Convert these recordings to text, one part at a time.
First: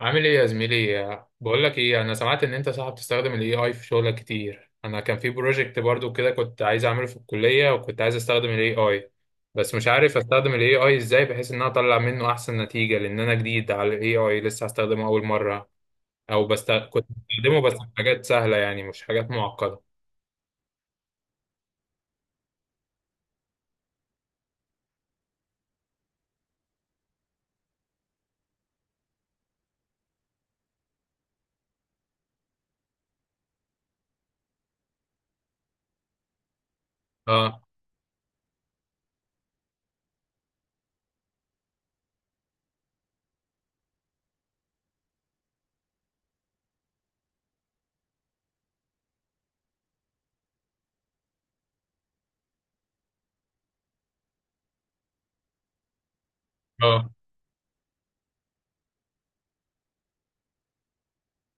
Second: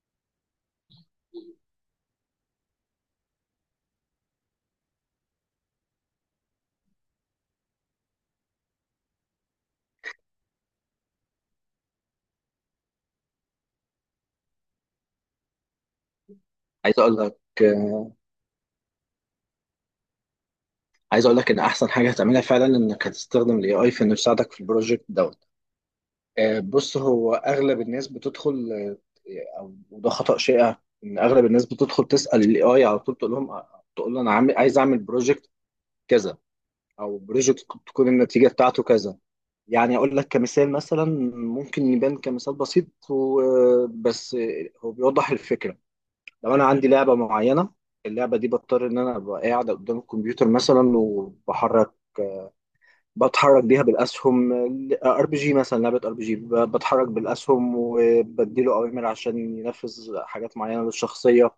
عامل ايه يا زميلي؟ بقول لك ايه، انا سمعت ان انت صاحب تستخدم الاي اي في شغلك كتير. انا كان في بروجكت برضو كده كنت عايز اعمله في الكلية، وكنت عايز استخدم الاي اي، بس مش عارف استخدم الاي اي ازاي بحيث ان انا اطلع منه احسن نتيجة، لان انا جديد على الاي اي لسه هستخدمه اول مرة. عايز كنت اقول لك بستخدمه بس في حاجات سهلة، يعني مش حاجات معقدة. عايز اقول لك ان احسن حاجه هتعملها فعلا انك هتستخدم الاي اي في انه يساعدك في البروجكت دوت. بص، هو اغلب الناس بتدخل، آه، او وده خطا شائع، ان اغلب الناس بتدخل تسال الاي اي على طول تقول له انا عايز اعمل بروجكت كذا اه. بروجكت تكون النتيجه بتاعته كذا. يعني اقول لك كمثال مثلا، ممكن يبان كمثال بسيط بس هو بيوضح الفكره. لو انا عندي لعبه معينه، اللعبه دي بضطر ان انا ابقى قاعد قدام الكمبيوتر مثلا، بتحرك بيها بالاسهم. ار بي جي مثلا، لعبه ار بي جي بتحرك اه. بالاسهم وبديله اوامر عشان ينفذ حاجات معينه للشخصيه.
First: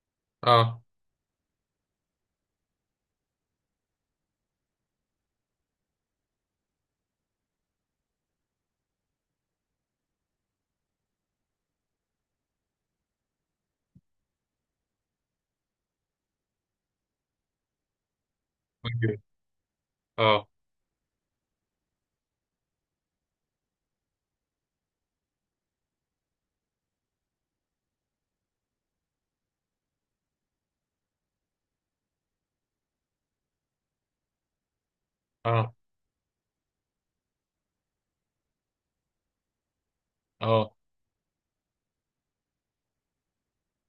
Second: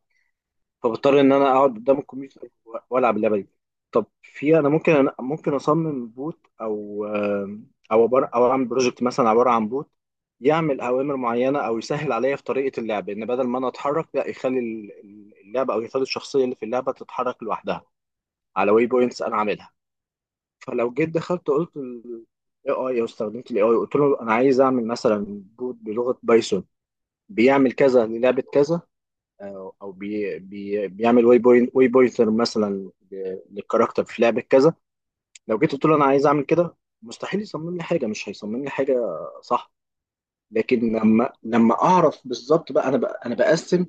اه. فبضطر ان انا اقعد قدام الكمبيوتر والعب اللعبه دي. طب في انا ممكن، أنا ممكن اصمم بوت او او عباره او اعمل بروجكت مثلا عباره عن بوت يعمل اوامر معينه، او يسهل عليا في طريقه اللعب، ان بدل ما انا اتحرك لا يخلي ال- ال- اللعبه او يخلي الشخصيه اللي في اللعبه تتحرك لوحدها على واي أوكي. بوينتس انا عاملها. اه. فلو جيت دخلت قلت الاي اي او استخدمت الاي اي قلت له انا عايز اعمل مثلا بوت بلغه بايثون بيعمل كذا للعبه كذا، او أو بي بي بيعمل واي بوينتر مثلا للكاركتر في لعبه كذا. لو جيت اه. قلت له انا عايز اعمل كده، مستحيل يصمم لي حاجه، مش هيصمم لي حاجه، صح؟ اه. لكن لما اعرف بالظبط بقى انا، بقسم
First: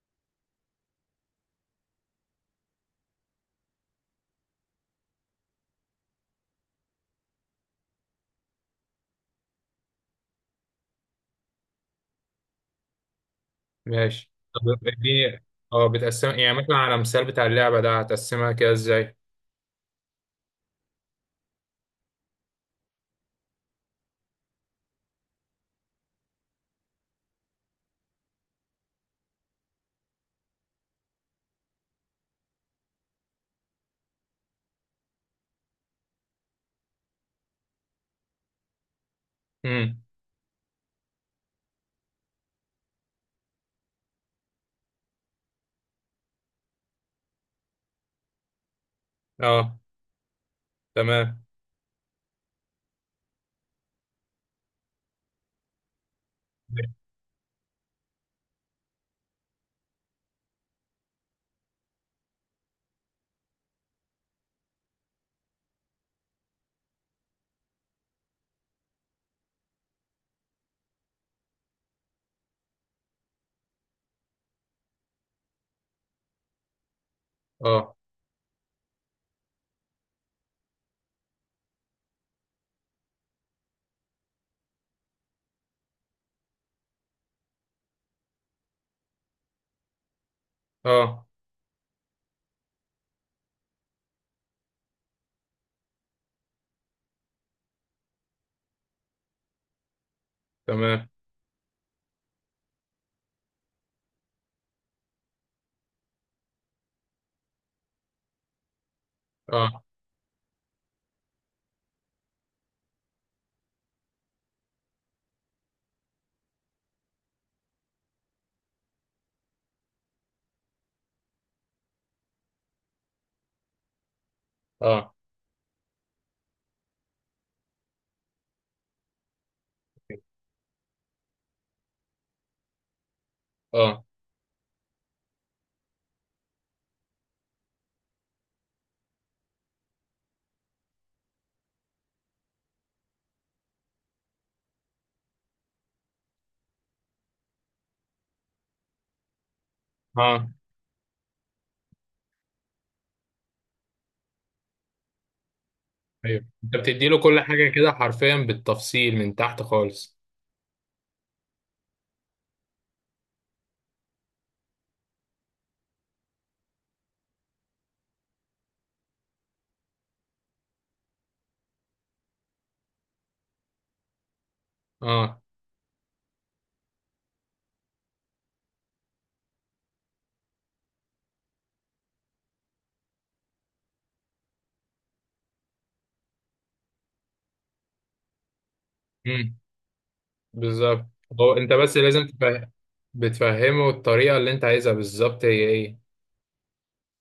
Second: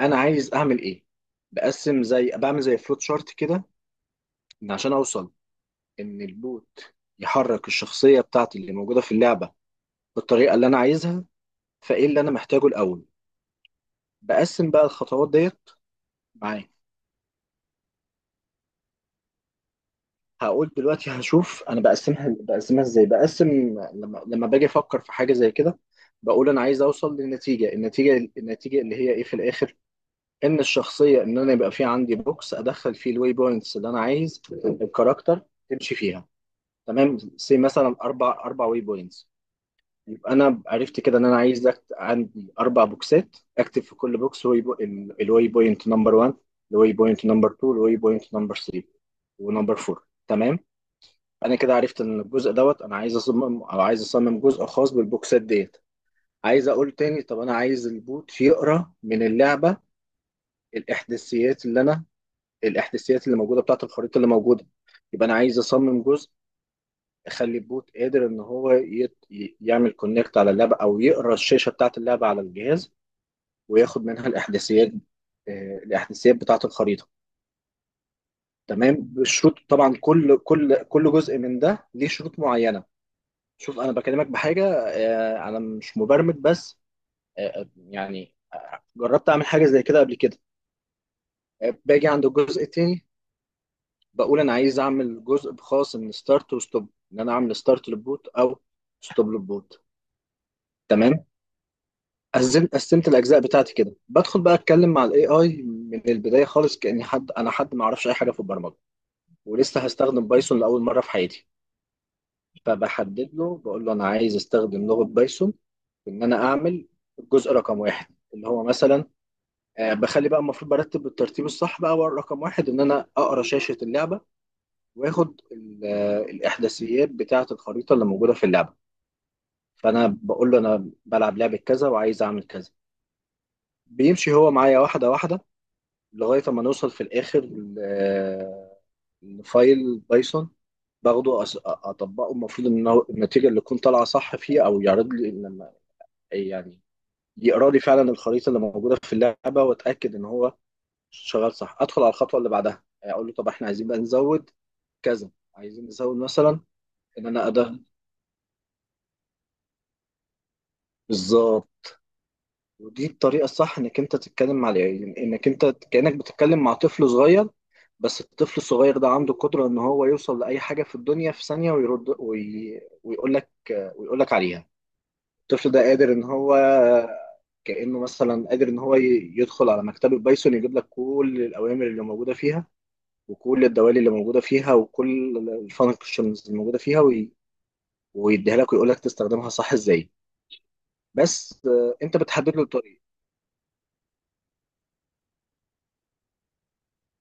انا عايز اعمل ايه. بقسم زي فلوت شارت كده، عشان اوصل ان البوت يحرك الشخصيه بتاعتي اللي موجوده في اللعبه بالطريقه اللي انا عايزها. فايه اللي انا محتاجه الاول؟ ماشي، بقسم بقى طب الخطوات اديني. ديت اه، بتقسم يعني معاه. مثلا؟ على مثال بتاع اللعبة ده هتقسمها كده ازاي؟ هقول دلوقتي، هشوف انا بقسمها ازاي، لما باجي افكر في حاجه زي كده، بقول انا عايز اوصل للنتيجه، النتيجه النتيجه اللي هي ايه في الاخر. ان انا يبقى في عندي بوكس ادخل فيه الواي بوينتس اللي انا عايز الكاركتر تمشي فيها. تمام، سي مثلا اربع واي بوينتس. يبقى انا عرفت كده ان انا عايز عندي اربع بوكسات، اكتب في كل بوكس الواي بوينت نمبر 1، الواي بوينت نمبر 2، الواي بوينت نمبر 3، ونمبر اه. 4. تمام، تمام. انا كده عرفت ان الجزء دوت انا عايز اصمم جزء خاص بالبوكسات ديت. عايز اقول تاني، طب انا عايز البوت يقرا من اللعبه الاحداثيات اللي انا الاحداثيات اللي موجوده بتاعه الخريطه اللي موجوده. يبقى انا عايز اصمم جزء اخلي البوت قادر ان هو يعمل كونكت على اللعبه، او يقرا الشاشه بتاعه اللعبه على الجهاز، وياخد منها الاحداثيات، الاحداثيات بتاعه الخريطه. اه. تمام، بالشروط طبعا، كل جزء من ده ليه شروط معينه. شوف، انا بكلمك بحاجه، انا مش مبرمج، بس يعني جربت اعمل حاجه زي كده قبل كده. اه. باجي عند الجزء التاني، بقول انا عايز اعمل جزء خاص من ستارت وستوب، ان انا اعمل ستارت للبوت او ستوب للبوت. تمام. تمام، قسمت الاجزاء بتاعتي كده، بدخل بقى اتكلم مع الاي اي من البدايه خالص، كاني حد، انا حد ما اعرفش اي حاجه في البرمجه ولسه اه. هستخدم بايثون لاول مره في حياتي. فبحدد له، بقول له انا عايز استخدم لغه بايثون في ان انا اعمل الجزء رقم واحد، اللي هو مثلا، بخلي بقى المفروض برتب بالترتيب الصح، بقى هو رقم واحد ان انا اقرا شاشه اللعبه، اه. واخد الاحداثيات بتاعه الخريطه اللي موجوده في اللعبه. فانا بقول له انا بلعب لعبه كذا وعايز اعمل كذا، اه. بيمشي هو معايا واحده واحده، لغايه ما نوصل في الاخر لفايل بايثون، باخده اطبقه. المفروض ان هو النتيجه اللي تكون طالعه صح فيه، او يعرض لي لما، يعني، يقرا لي فعلا الخريطه اللي موجوده في اللعبه، واتاكد اه. ان آه. هو شغال صح، ادخل على الخطوه اللي بعدها. يعني اقول له طب احنا عايزين بقى نزود كذا، عايزين نزود ايوه، مثلا انت بتدي له ان كل انا حاجه ادخل. كده حرفيا بالتفصيل من تحت خالص. بالظبط، ودي الطريقه الصح انك انت تتكلم مع العيال، انك انت كانك بتتكلم مع طفل صغير، بس الطفل الصغير ده عنده قدره ان هو يوصل لاي حاجه في الدنيا في ثانيه، ويرد ويقول لك عليها. اه. الطفل ده قادر ان هو كانه مثلا قادر ان هو يدخل على مكتبه بايثون، يجيب لك كل الاوامر اللي موجوده فيها، وكل الدوالي اللي موجودة فيها، وكل الفانكشنز اللي موجودة فيها، ويديها لك ويقول لك تستخدمها امم. صح ازاي. بالظبط. هو بس انت بس انت لازم بتحدد له تفهم، الطريق. بتفهمه الطريقه اللي انت عايزها بالظبط هي ايه.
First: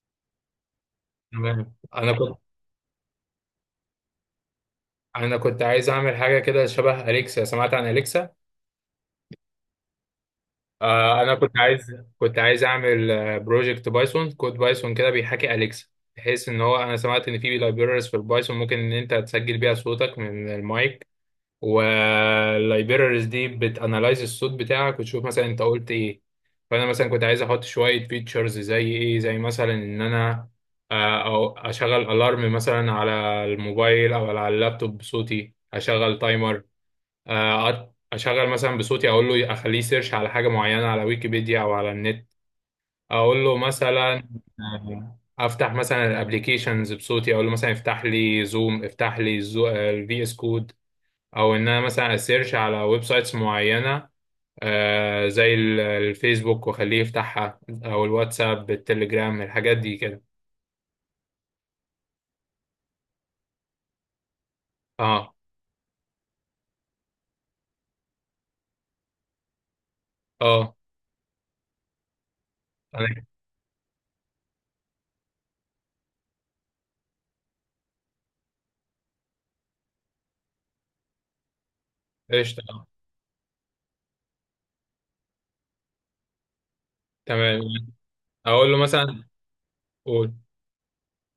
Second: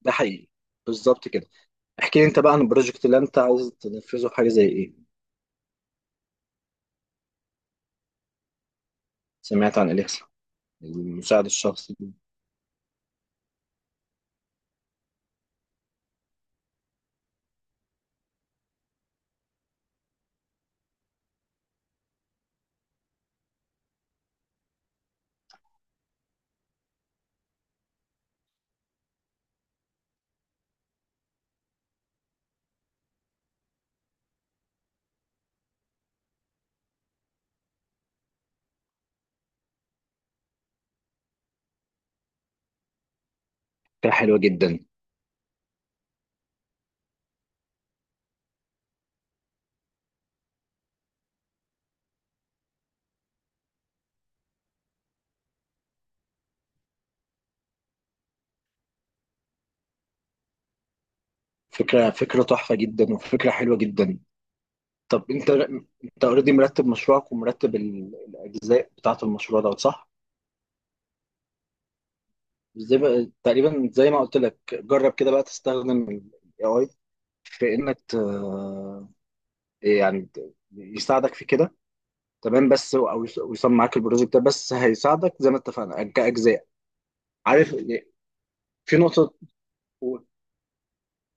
ده حقيقي، بالظبط كده. تمام. انا احكي لي كنت انت بقى عن البروجكت اللي انت عايز تنفذه، في حاجة زي ايه؟ انا كنت عايز اعمل حاجه كده شبه اليكسا. سمعت عن اليكسا. سمعت عن اليكسا؟ آه، انا المساعد كنت عايز الشخصي دي؟ كنت عايز اعمل بروجكت بايثون، كود بايثون كده بيحاكي اليكسا، بحيث ان هو انا سمعت ان في لايبريريز في البايثون ممكن ان انت تسجل بيها صوتك من المايك، واللايبريريز دي بتانلايز الصوت بتاعك وتشوف مثلا انت قلت ايه. فانا مثلا كنت عايز احط شويه فيتشرز زي ايه، زي مثلا ان انا او اشغل الارم مثلا على الموبايل او على اللابتوب بصوتي، اشغل تايمر، اشغل مثلا بصوتي اقول له اخليه سيرش على حاجه معينه على ويكيبيديا او على النت. اقول له فكرة مثلا حلوة جدا. افتح مثلا الابليكيشنز بصوتي، اقول له مثلا افتح لي زوم، افتح لي الفي اس كود، او ان انا مثلا اسيرش على ويب سايتس معينه، زي الفيسبوك واخليه يفتحها، او الواتساب، التليجرام، الحاجات دي كده. فكرة تحفة جدا، وفكرة حلوة جدا. طب اه. انت اوريدي مرتب مشروعك ومرتب الجزء بتاعت المشروع ده، صح؟ اه. ازاي أنا- بقى؟ تقريبا زي ما قلت لك، جرب كده بقى تستخدم ال AI في انك يساعدك في كده. قشطه. تمام، بس ويصمم معاك البروجكت ده، بس هيساعدك زي ما اتفقنا كاجزاء. تمام، عارف يعني، اقول له في مثلا. نقطه. قول. قول.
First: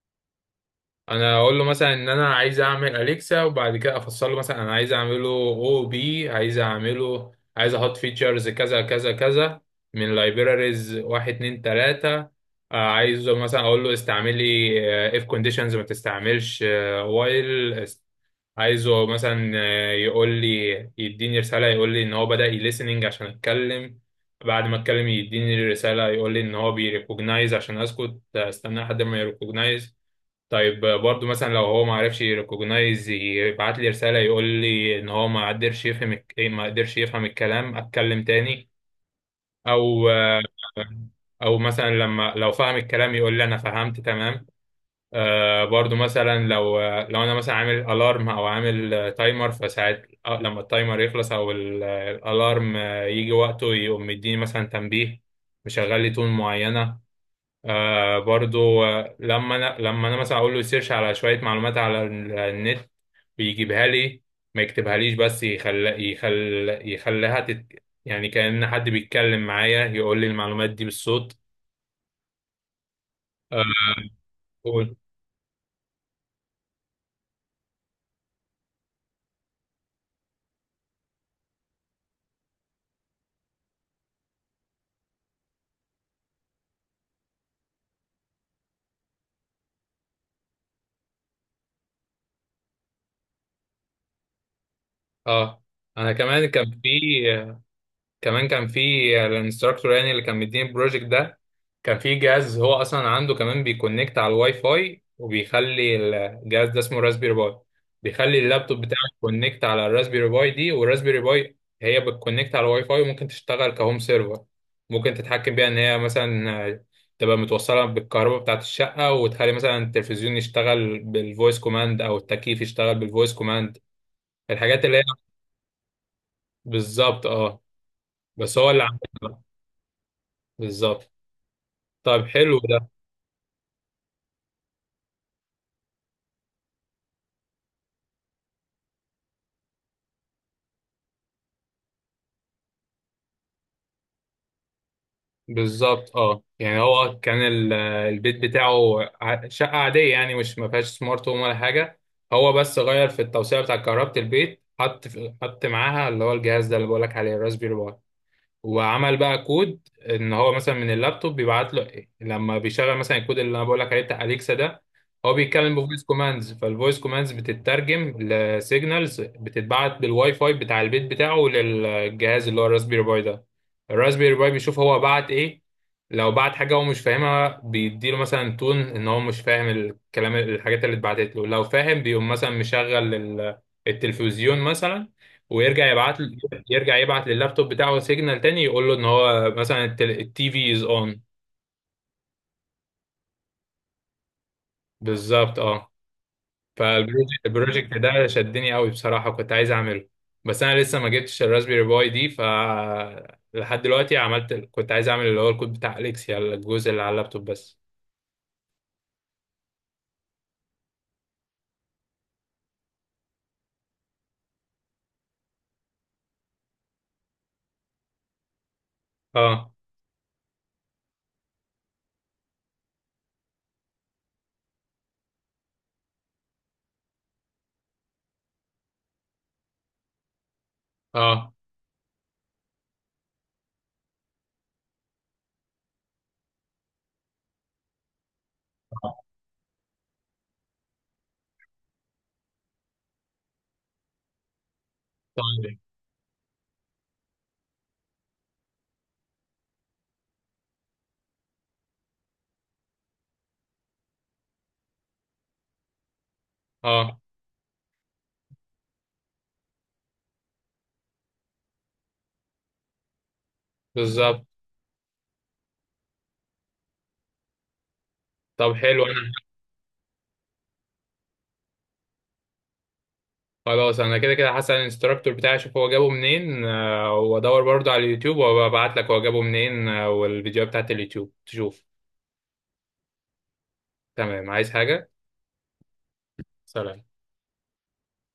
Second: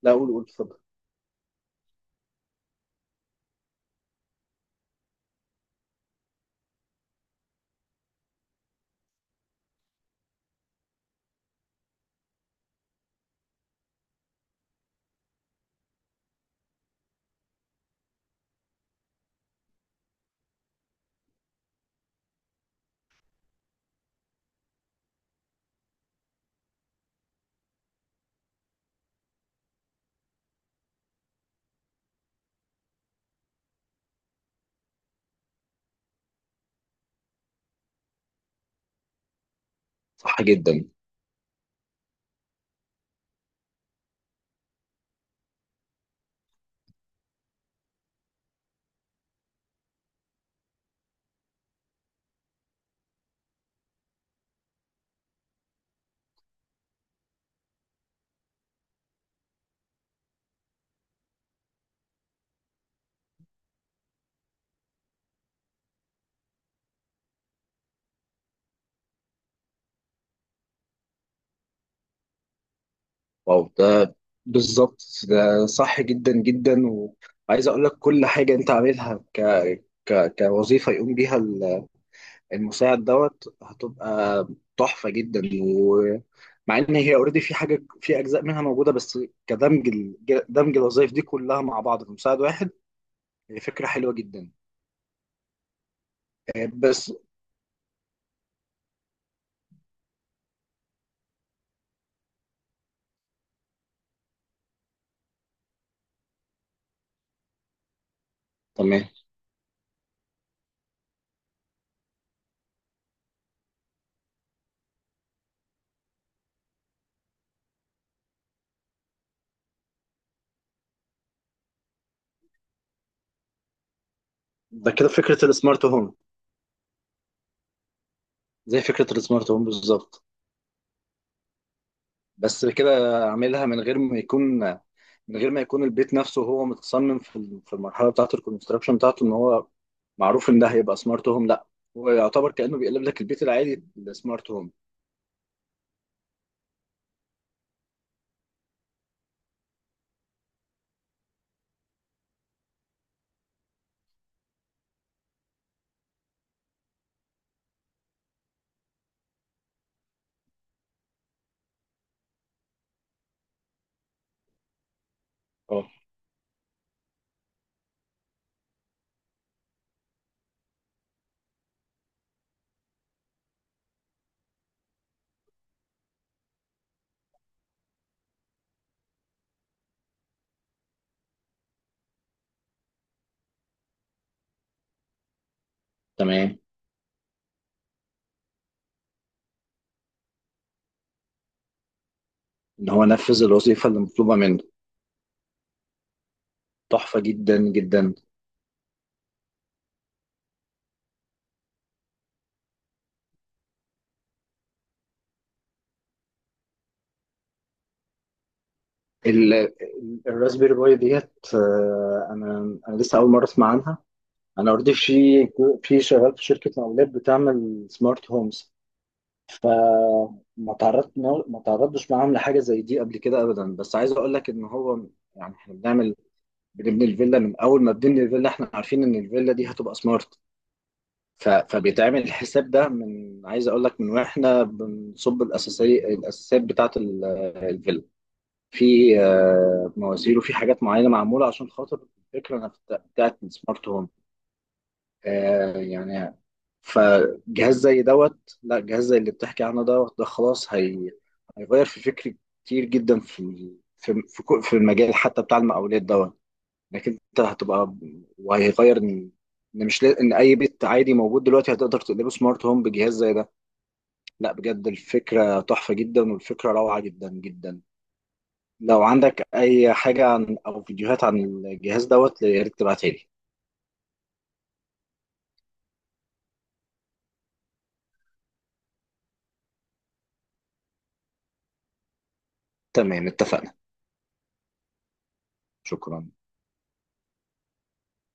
لا، قول قول، اتفضل. انا اقول له مثلا ان انا عايز اعمل اليكسا، وبعد كده افصل له مثلا انا عايز اعمله او بي عايز اعمله، عايز احط فيتشرز كذا كذا كذا من لايبراريز واحد اتنين تلاتة. عايزه مثلا اقول له استعملي اف كونديشنز، ما تستعملش وايل. عايزه مثلا يقول لي، يديني رسالة يقول لي ان هو بدأ يليسننج عشان اتكلم. بعد ما اتكلم يديني رسالة يقول لي ان هو بيريكوجنايز عشان اسكت، استنى لحد ما يريكوجنايز. طيب، برضو مثلا لو هو ما عرفش يريكوجنايز يبعت لي رسالة يقول لي ان هو ما قدرش يفهم الك- إيه، ما قدرش يفهم الكلام، اتكلم تاني. او صح جدا. او مثلا لما لو فهم الكلام يقول لي انا فهمت تمام. آه، برضو مثلا لو انا مثلا عامل الارم او عامل تايمر فساعات، لما التايمر يخلص او الالارم يجي وقته يقوم مديني مثلا تنبيه، مشغل لي تون معينة. آه، برضو لما انا مثلا اقول له سيرش على شويه معلومات على النت، بيجيبها لي، ما يكتبهاليش، بس يخليها يعني كأن حد بيتكلم معايا يقول لي المعلومات دي بالصوت. آه. واو، ده قول. بالظبط، ده صح جدا جدا. وعايز اقول لك كل حاجه انت عاملها كوظيفه يقوم بيها المساعد دوت هتبقى تحفة جدا. ومع ان هي اوريدي في حاجة، في اجزاء منها موجودة، بس كدمج ال- دمج الوظائف دي كلها مع بعض في مساعد واحد هي فكرة حلوة جدا. اه، انا كمان كان بس، في، كمان كان في الانستراكتور يعني اللي كان مديني البروجكت ده كان في جهاز هو اصلا عنده كمان بيكونكت على الواي فاي وبيخلي الجهاز، ده اسمه راسبيري باي، بيخلي اللابتوب بتاعك تمام. كونكت على الراسبيري باي دي، والراسبيري باي هي بتكونكت على الواي فاي، وممكن تشتغل كهوم سيرفر. ممكن تتحكم بيها ان هي مثلا تبقى متوصله بالكهرباء بتاعت الشقه، وتخلي مثلا التلفزيون يشتغل بالفويس كوماند، او التكييف يشتغل بالفويس كوماند، الحاجات ده اللي هي. كده فكرة السمارت هوم، بالظبط اه، بس هو زي اللي فكرة عملها. السمارت هوم بالظبط. بالظبط. طيب، حلو بس ده. كده اعملها من غير ما يكون البيت نفسه هو متصمم في في المرحلة بتاعة الكونستراكشن بتاعته، ان هو معروف ان ده هيبقى سمارت هوم. لا، هو يعتبر كأنه بيقلب لك البيت العادي السمارت هوم. بالظبط اه، يعني هو كان البيت بتاعه شقة عادية يعني مش ما فيهاش سمارت هوم ولا حاجة. هو بس غير في التوسيع بتاع كهربة البيت، حط حط معاها اللي هو الجهاز ده اللي بقولك عليه الراسبيري. وعمل بقى كود ان هو مثلا من اللابتوب بيبعت له إيه؟ لما بيشغل مثلا الكود اللي انا بقول لك عليه بتاع اليكسا ده، هو بيتكلم اه، بفويس كوماندز، فالفويس كوماندز بتترجم لسيجنالز بتتبعت بالواي فاي بتاع البيت بتاعه للجهاز اللي هو الراسبيري باي ده. الراسبيري باي بيشوف هو بعت ايه. لو بعت حاجه هو مش فاهمها بيديله مثلا تون ان هو مش فاهم الكلام، الحاجات اللي اتبعتت له. لو فاهم بيقوم مثلا مشغل التلفزيون مثلا، ويرجع يبعت له، تمام، يرجع يبعت لللابتوب بتاعه سيجنال تاني يقول له ان هو مثلا التي في از اون. ان هو نفذ الوظيفه اللي مطلوبه منه. بالظبط اه. تحفه فالبروجكت جدا البروجكت جدا. ده شدني قوي بصراحة، كنت عايز اعمله، بس انا لسه ما جبتش الراسبيري باي دي، ف لحد دلوقتي عملت، كنت عايز اعمل اللي هو الكود بتاع اليكسيا، الجزء اللي على اللابتوب بس. الراسبيري باي ديت، انا لسه اول مره اسمع عنها. انا اوريدي في شغال في شركه مقاولات بتعمل سمارت هومز، اه. فما تعرضت ما تعرضتش معاهم لحاجه زي دي قبل كده ابدا. بس عايز اقول لك ان هو يعني احنا بنبني الفيلا، من اول ما بنبني الفيلا احنا عارفين ان الفيلا دي هتبقى سمارت. اه. فبيتعمل الحساب ده من، عايز اقول لك، من واحنا بنصب الاساسيات بتاعه الفيلا، في مواسير، وفي حاجات معينه معموله عشان خاطر الفكره نفسها بتاعه السمارت هوم، طيب. يعني. فجهاز زي دوت لا، جهاز زي اللي بتحكي عنه دوت، ده خلاص هيغير في فكري كتير جدا، في المجال حتى بتاع المقاولات دوت، انك اه. انت هتبقى، وهيغير ان، إن مش لا- ان اي بيت عادي موجود دلوقتي هتقدر تقلبه سمارت هوم بجهاز زي ده. بالظبط. لا، بجد الفكره تحفه جدا، والفكره روعه جدا جدا. طب لو حلو، انا عندك اي حاجه عن، او فيديوهات عن الجهاز دوت، يا ريت تبعتها لي. خلاص انا كده كده هسأل الانستراكتور بتاعي اشوف هو جابه منين، وادور برضه على اليوتيوب وابعت لك هو جابه منين، والفيديوهات بتاعت اليوتيوب تشوف. تمام، اتفقنا. تمام. عايز حاجة؟ شكرا. سلام.